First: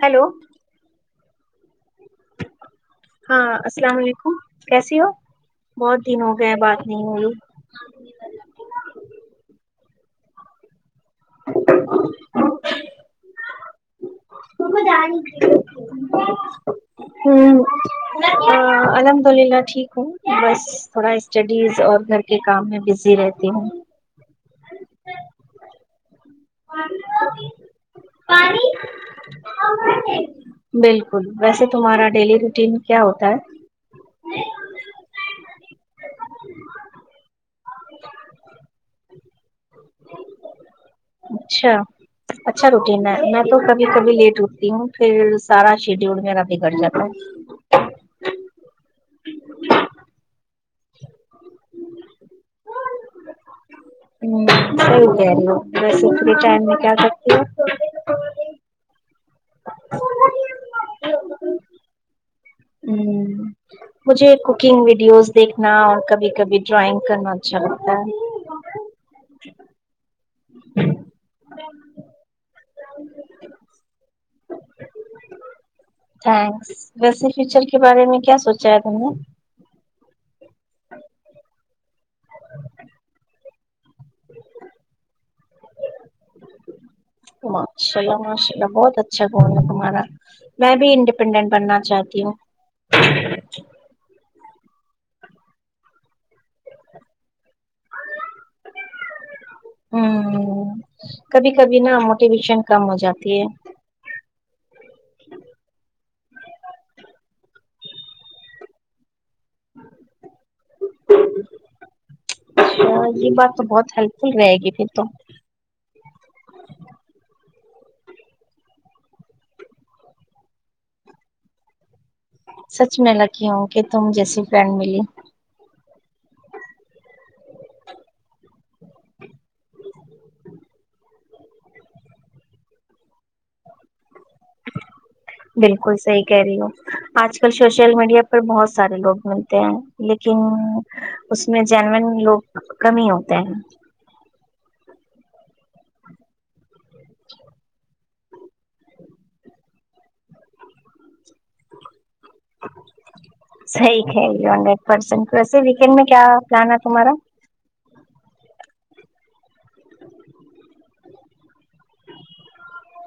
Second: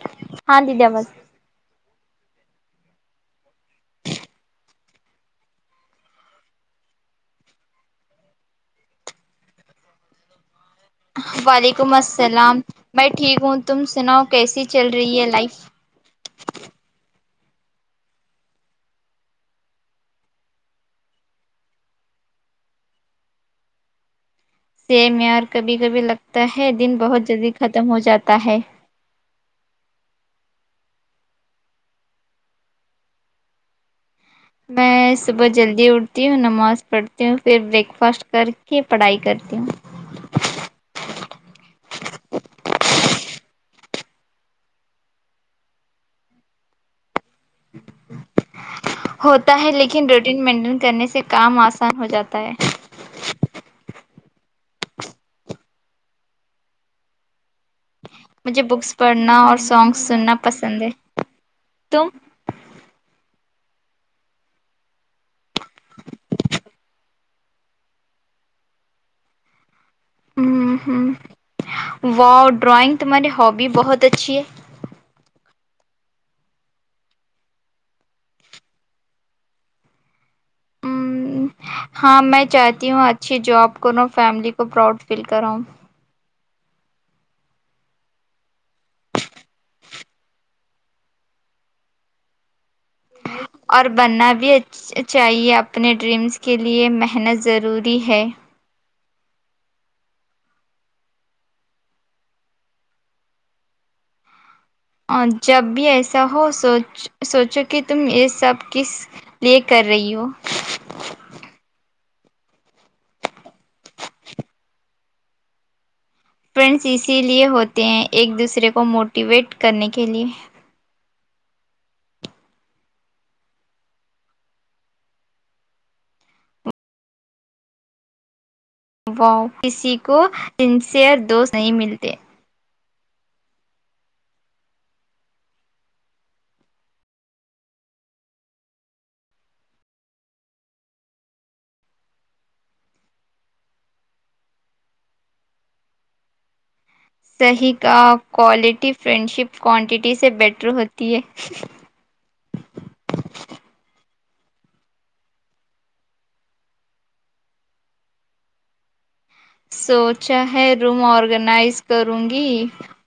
hello ہاں دیدی آواز ہاں السلام علیکم کیسی ہو بہت دن ہو گیا بات نہیں ہوئی وعلیکم السلام میں ٹھیک ہوں تم سناؤ کیسی ہوں چل رہی ہے لائف الحمد آللہ ٹھیک ہوں بس تھوڑا اسٹڈیز اور گھر کے کام میں بزی رہتی ہوں سیم یار کبھی کبھی لگتا ہے دن بہت جلدی ختم ہو جاتا ہے بالکل ویسے تمہارا ڈیلی روٹین کیا ہوتا ہے میں صبح جلدی اٹھتی ہوں نماز پڑھتی پھر بریک فاسٹ کر کے پڑھائی کرتی ہوں اچھا اچھا روٹین ہے میں تو کبھی کبھی لیٹ اتی ہوں پھر سارا شیڈیول میرا بگڑ جاتا ہوتا ہے لیکن روٹین مینٹین کرنے سے کام آسان ہو جاتا ہے ہوں صحیح کہہ رہی ہو ویسے فری ٹائم میں کیا کر مجھے بکس پڑھنا اور سانگس سننا پسند ہے تم مجھے کوکنگ ویڈیوز دیکھنا اور کبھی کبھی ڈرائنگ کرنا اچھا لگتا ہے ہ ہ واؤ ڈرائنگ تمہاری ہابی بہت اچھی ہے تھینکس ویسے فیوچر کے بارے میں کیا سوچا ہے تم نے ہاں میں چاہتی ہوں اچھی جاب کروں فیملی کو پراؤڈ فیل کرو ماشاء اللہ ماشاء اللہ بہت اچھا گن ہے تمہارا میں بھی انڈیپینڈنٹ بننا چاہتی ہوں اور بننا بھی اچھا چاہیے اپنے ڈریمس کے لیے محنت ضروری ہے کبھی کبھی نا موٹیویشن کم ہو جاتی ہے اور جب بھی ایسا ہو سوچ سوچو کہ تم یہ سب کس لئے کر رہی ہو اچھا یہ بات تو بہت ہیلپ فل رہے گی پھر تو فرینڈس اسی لیے ہوتے ہیں ایک دوسرے کو موٹیویٹ کرنے کے لیے سچ میں لکی ہوں کہ تم جیسی فرینڈ ملی وہ کسی کو سنسیئر دوست نہیں ملتے بالکل صحیح کہہ رہی ہو آج کل سوشل میڈیا پر بہت سارے لوگ ملتے ہیں لیکن اس میں جینوین لوگ کم ہی ہوتے ہیں صحیح کہا کوالٹی فرینڈشپ کوانٹیٹی سے بیٹر ہوتی ہے صحیح ہے یہ ہنڈریڈ پرسینٹ ویسے ویکینڈ میں کیا پلان ہے تمہارا سوچا ہے روم آرگنائز کروں گی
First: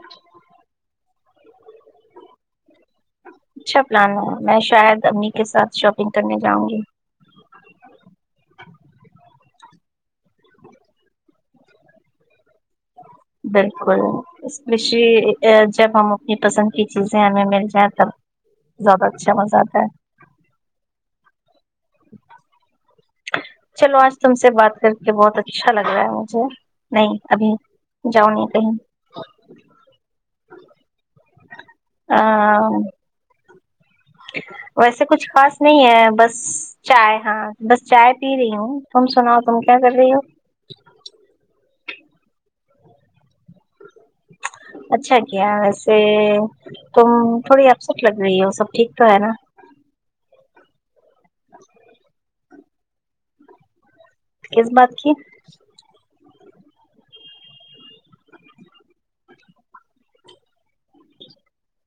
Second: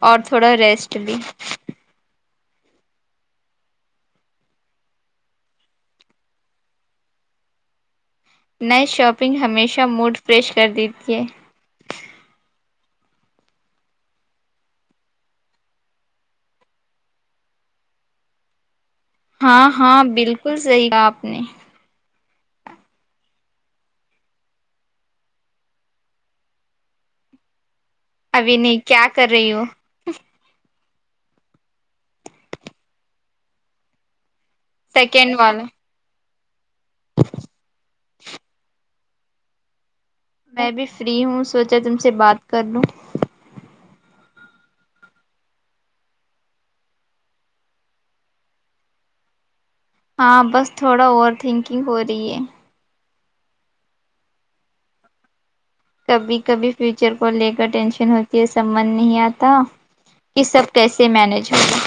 اور تھوڑا ریسٹ بھی اچھا پلان ہے میں شاید امی کے ساتھ شاپنگ کرنے جاؤں گی نئے شاپنگ ہمیشہ موڈ فریش کر دی تے بالکل اسپیشلی جب ہم اپنی پسند کی چیزیں ہمیں مل جائیں تب زیادہ اچھا مزہ ہاں آتا ہے ہاں بالکل صحیح آپ نے چلو آج تم سے بات کر کے بہت اچھا لگ رہا ہے مجھے نہیں ابھی جاؤ ابھی کہیں نہیں کیا کر رہی ہو آن اوں ویسے کچھ سیکنڈ خاص والا نہیں ہے بس چائے ہاں بس چائے پی رہی ہوں تم سناؤ تم کیا کر رہی ہو میں بھی فری ہوں سوچا تم سے بات کر لوں اچھا کیا ویسے تم تھوڑی سی ابسٹ لگ رہی ہے وہ سب ٹھیک تو ہے نا ہاں بس تھوڑا اوور تھنکنگ ہو رہی ہے کس بات کی کبھی کبھی فیوچر کو لے کر ٹینشن ہوتی ہے سمجھ نہیں آتا یہ سب کیسے مینیج ہوگا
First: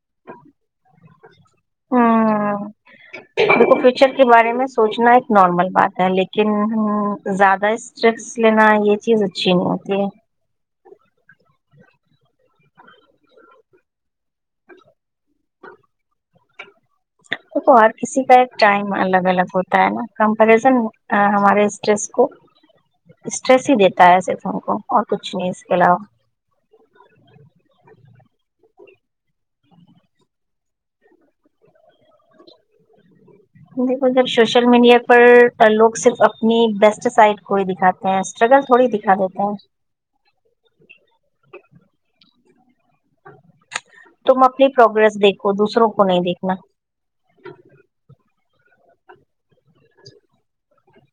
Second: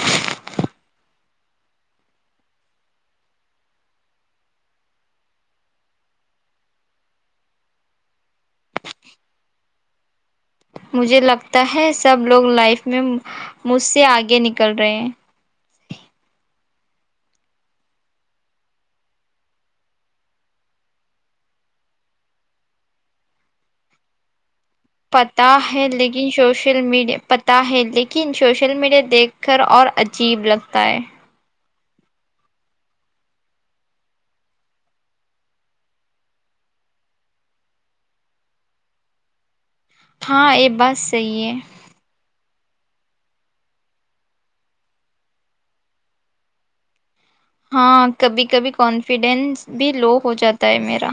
ہاں دیکھو فیوچر کے بارے میں سوچنا ایک نارمل بات ہے لیکن زیادہ سٹریس لینا یہ چیز اچھی نہیں ہوتی ہے مجھے لگتا ہے سب لوگ لائف میں مجھ سے آگے نکل رہے دیکھو ہر کسی کا ایک ٹائم الگ الگ ہوتا ہے نا کمپریزن ہمارے اسٹریس کو اسٹریس ہی دیتا ہے صرف ہم کو اور کچھ پتا نہیں اس کے ہے علاوہ لیک ن سوشل میڈیا پتہ ہے لیکن سوشل میڈیا دیکھ کر اور عجیب لگتا ہے ہوگی پر سوشل میڈیا پر لوگ صرف اپنی بیسٹ سائٹ کو ہی دکھاتے اسٹرگل تھوڑی دکھا دیتے ہیں ہاں یہ بات صحی ہے تم اپنی پروگریس دیکھو دوسروں کو نہیں دیکھنا ہاں کبھی کبھی کانفیڈینس بھی لو ہو جاتا ہے میرا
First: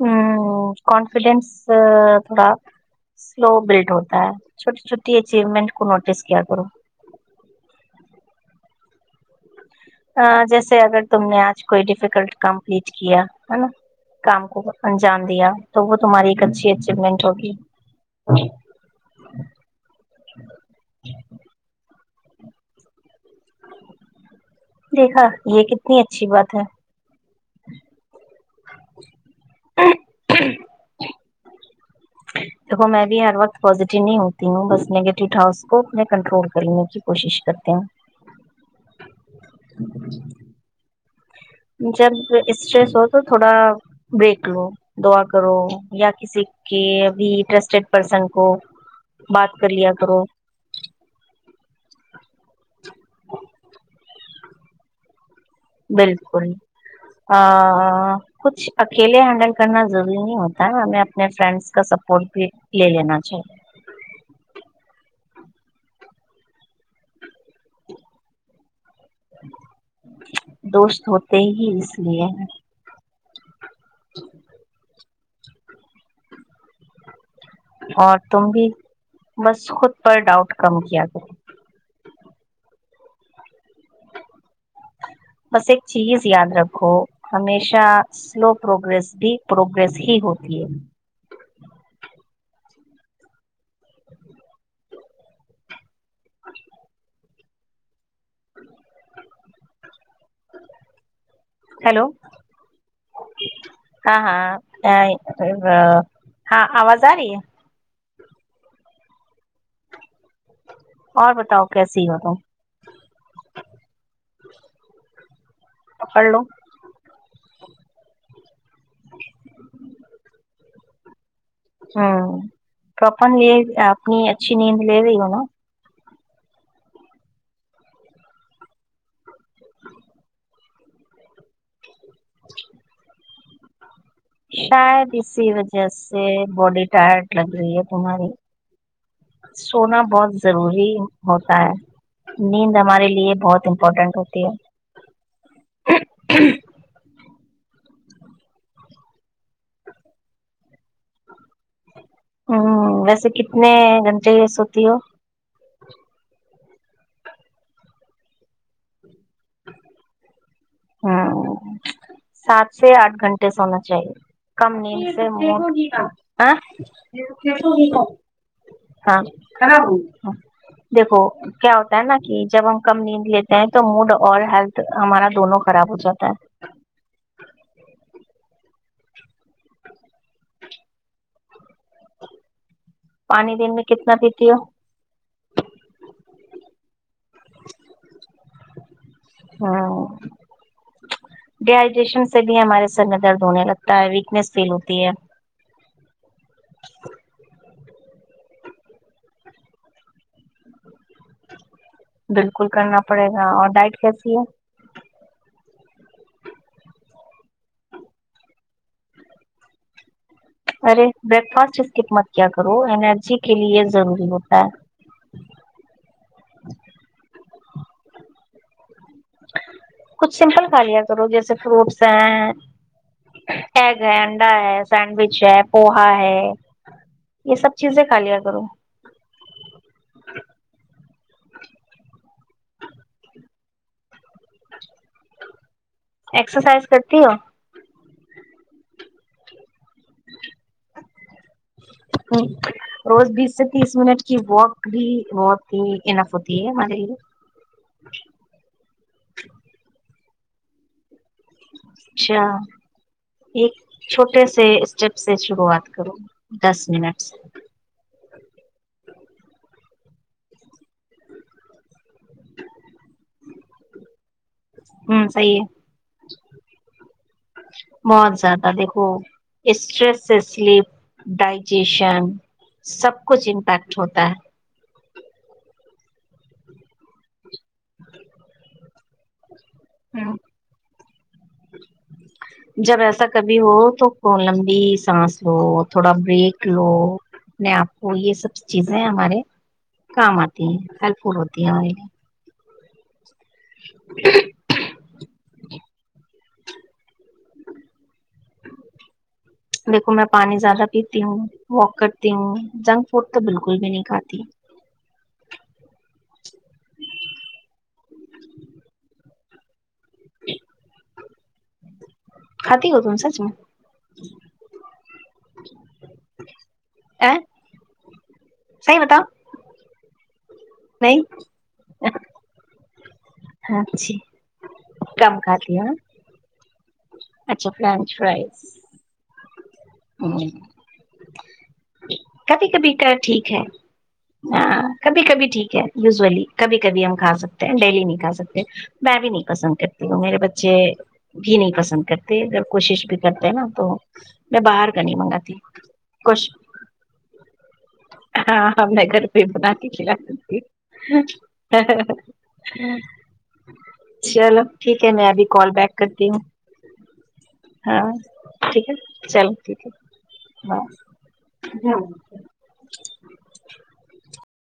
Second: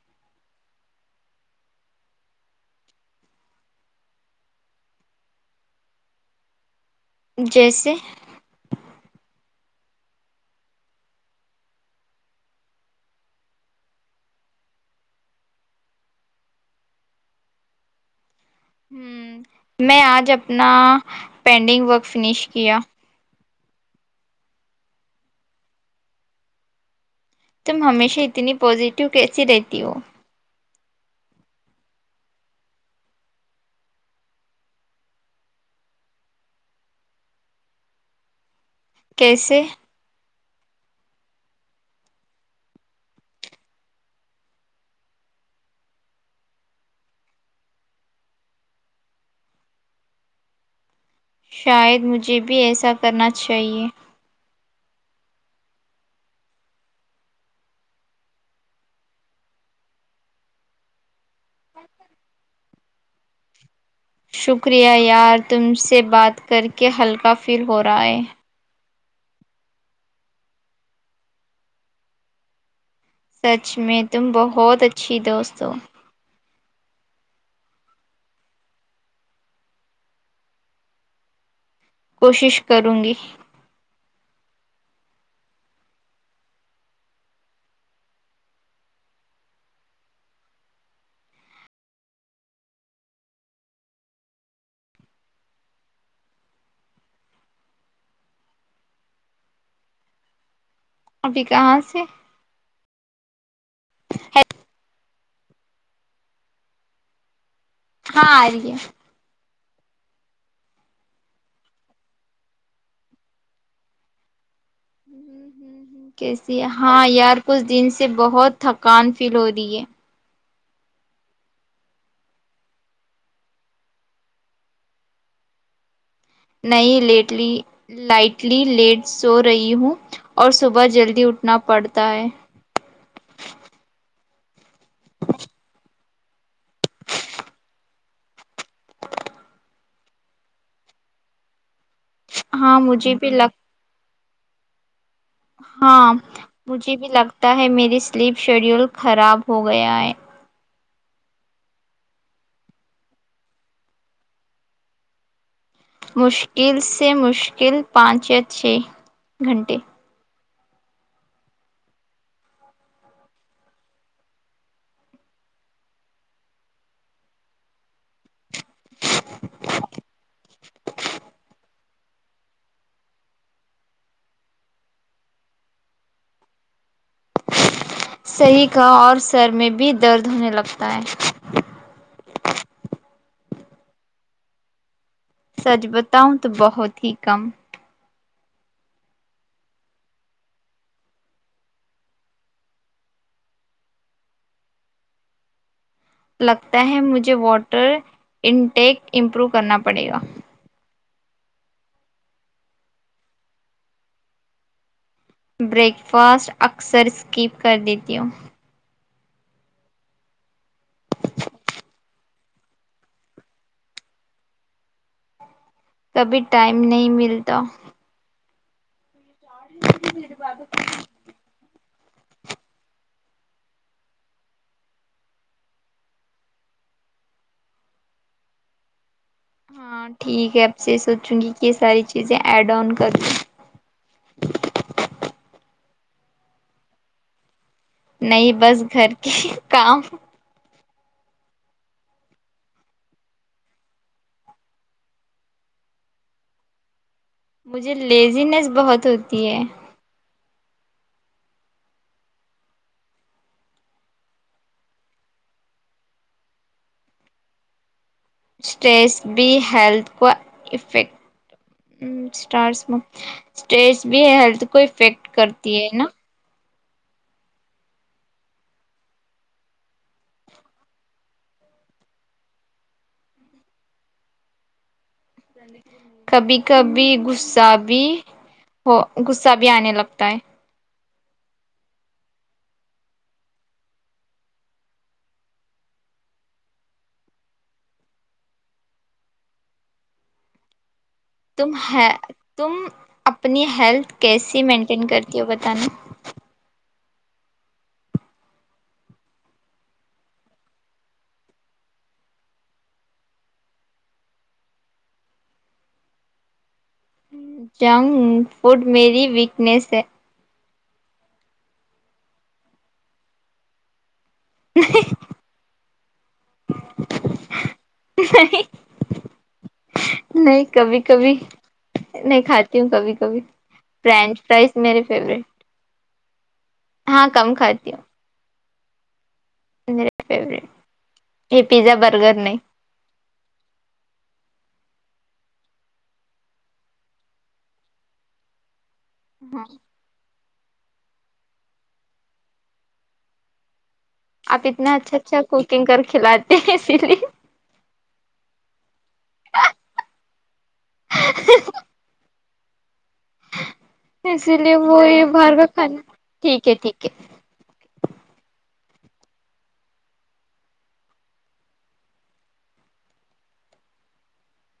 ہ کانفیڈنس تھوڑا سلو بلڈ ہوتا ہے چھوٹی چھوٹی اچیومنٹ کو نوٹس کیا کرو جیسے جیسے اگر تم نے آج کوئی ڈیفیکلٹ کمپلیٹ کیا ہے نا کام کو انجام دیا تو وہ تمہاری ایک اچھی اچیومنٹ ہوگی میں آج اپنا پینڈنگ ورک فنش کیا دیکھا یہ کتنی اچھی بات ہے تم ہمیشہ اتنی پزیٹیو کیسی رہتی ہو دیکھو میں بھی ہر وقت پزیٹیو نہیں ہوتی ہوں بس نگیٹو تھا کو اپنے کنٹرول کر لینے کی کوشش کرتی ہوں کیسے ناقابل سماعت جب اسٹریس ہو تو تھوڑا بریک لو دعا کرو یا کسی کےب ٹرسٹیڈ پرسن کو بات کر لیا کرو شاید مجھے بھی ایسا کرنا چاہیے بالکل ا کچھ اکیلے ہینڈل کرنا ضروری نہیں ہوتا ن ہمیں اپنے فرینڈس کا سپورٹ بھی لے لینا چاہیے شکریہ یار تم سے بات کر کے ہلکا فیل ہو رہا ہے دوست ہوتے ہی اس لیے ہے سچ میں تم بہت اچھی دوست ہو اور تم بھی بس خود پر ڈاؤٹ کم کیا کر کوشش کروں گی بس ایک چیز یاد رکھو ہمیشہ سلو پروگریس بھی پروگریس ہی ہوتی ہے اچھا ابھی کہاں سے کہا ہاں آواز آ رہی ہے ہاں آ رہی ہے اور بتاؤ کیسی ہو تم پکڑ لو کیسی ہے ہاں یار کچھ دن سے بہت تھکان فیل ہو رہی ہے ہمم تو تم یے اپنی اچھی نیند لے رہی ہو نا نہیں لیٹلی لائٹلی لیٹ سو رہی ہوں اور صبح جلدی اٹھنا پڑتا ہے شاید اسی وجہ سے باڈی ٹائٹ لگ رہی ہے تمہاری سونا بہت ضروری ہوتا ہے نیند ہاں ہمارے مجھے بھی لیے لگ بہت امپورٹنٹ ہوتی ہے ہاں مجھے بھی لگتا ہے میری سلیپ شیڈیول خراب ہو گیا ہے ہمم ویسے کتنے گھنٹے سوتی ہو مشکل سے مشکل پانچ یا چھ گھنٹے ہاں سات سے آٹھ گھنٹے سونا چاہیے کم نید سے موڈ آ ہاں دیکو کیا ہوتا ہے نا کی جب ہم کم نیند لیتے ہیں تو منڈ اور ہیلتھ ہمارا دونوں خراب ہو جاتا ہے صحیح کہا اور سر میں بھی درد ہونے لگتا ہے پانی دن میں کتنا پیتی ہو سچ بتاؤں تو بہت ہی کم ہاں ڈی ہائیڈریشن سے بھی ہمارے سر میں درد ہونے لگتا ہے ویکنس فیل ہوتی ہے لگتا ہے مجھے واٹر انٹیک امپروو کرنا پڑے گا بالکل کرنا پڑے گا اور ڈائٹ کیسی ہے بریک فاسٹ اکثر اسکپ کر دیتی ہوں ارے بریک فاسٹ اسکپ مت کیا کرو انرجی کے لیے ضروری ہوتا ہے کبھی ٹائم نہیں ملتا کچھ سمپل کھا لیا کرو جیسے فروٹس ہیں ایگ ہے انڈا ہے سینڈوچ ہے پوہا ہے یہ سب چیزیں کا لیا کروں ہاں ٹھیک ہے آپ سے یہ سوچوں گی کہ یہ ساری چیزیں ایڈ آن کر لیں ایکس سائز کرتی ہو نہیں بس گھر کی کام ہ روز بیس سے تیس منٹ کی واک بھی بہت ہی انف ہوتی ہے ہمارے لیے مجھے لیزینس بہت ہوتی ہے اچھا ایک چھوٹے سے اسٹیپ سے شروعات کروں دس منٹ اسٹیس بی ہیلتھ کو افیکٹ اسٹارس میں اسٹیس بھی ہے ہیلتھ کو ہوں افیکٹ سی ہے کرتی نا بہت زیادہ دیکھو اسٹریس اسلی ڈائجیشن سب کچھ امپیکٹ ہوتا ہے کبھی کبھی غصہ بھی ہو صہ بھی آنے لگتا ہے جب ایسا کبھی ہو تو لمبی سانس لو تھوڑا بریک لو اپنے آپ کو یہ سب چیزیں ہمارے کام آتی ہیں فل ہوتی تم ہیں ہمارے لیے ہےتم اپنی ہیلتھ کیسیے مینٹین کرتی ہو بتانا دیکھو میں پانی زیادہ پیتی ہوں واک کرتی ہوں جنک فوڈ تو بالکل بھی نہیں کھاتی جنک فوڈ میری ویکنیس ہے خھاتی ہوں سچ میں نہیں نہیں سی وتاا نہیں کبھی کبھی نہیں کھاتی ہوں کبھی ک فرینچ فرائز میرے فیورٹ ا کیا اچھا کھاتی فرینچ فرائیز ہوں میرے فیوریٹ یہ پیزا برگر نہیں کبھی کبھی کا ٹھیک ہے ہاں کبھی کبھی ٹھیک ہے یوزولی کبھی کبھی ہم کھا سکتے ہیں ڈیلی نہیں کھا سکتے میں بھی نہیں ہاں پسند کرتی میرے بچے بھی نہیں پسند کرتے اگر کوشش بھی کرتے ہیں نا تو میں آپ باہر اتنا کا اچھا نہیں اچھا منگاتی کوکنگ کر کچھ کھلاتے ہیں اسی لیے ہاں ہم میں گھر پہ ہی بنا کے کھلا تھی ہوں اسی چلو لیے وہ ٹھیک ہے یہ میں ابھی باہر کا کال بیک کھانا کرتی ہوں ٹھیک ہے ٹھیک ہے ہاں ٹھیک ہے چلو ٹھیک ہے ہاں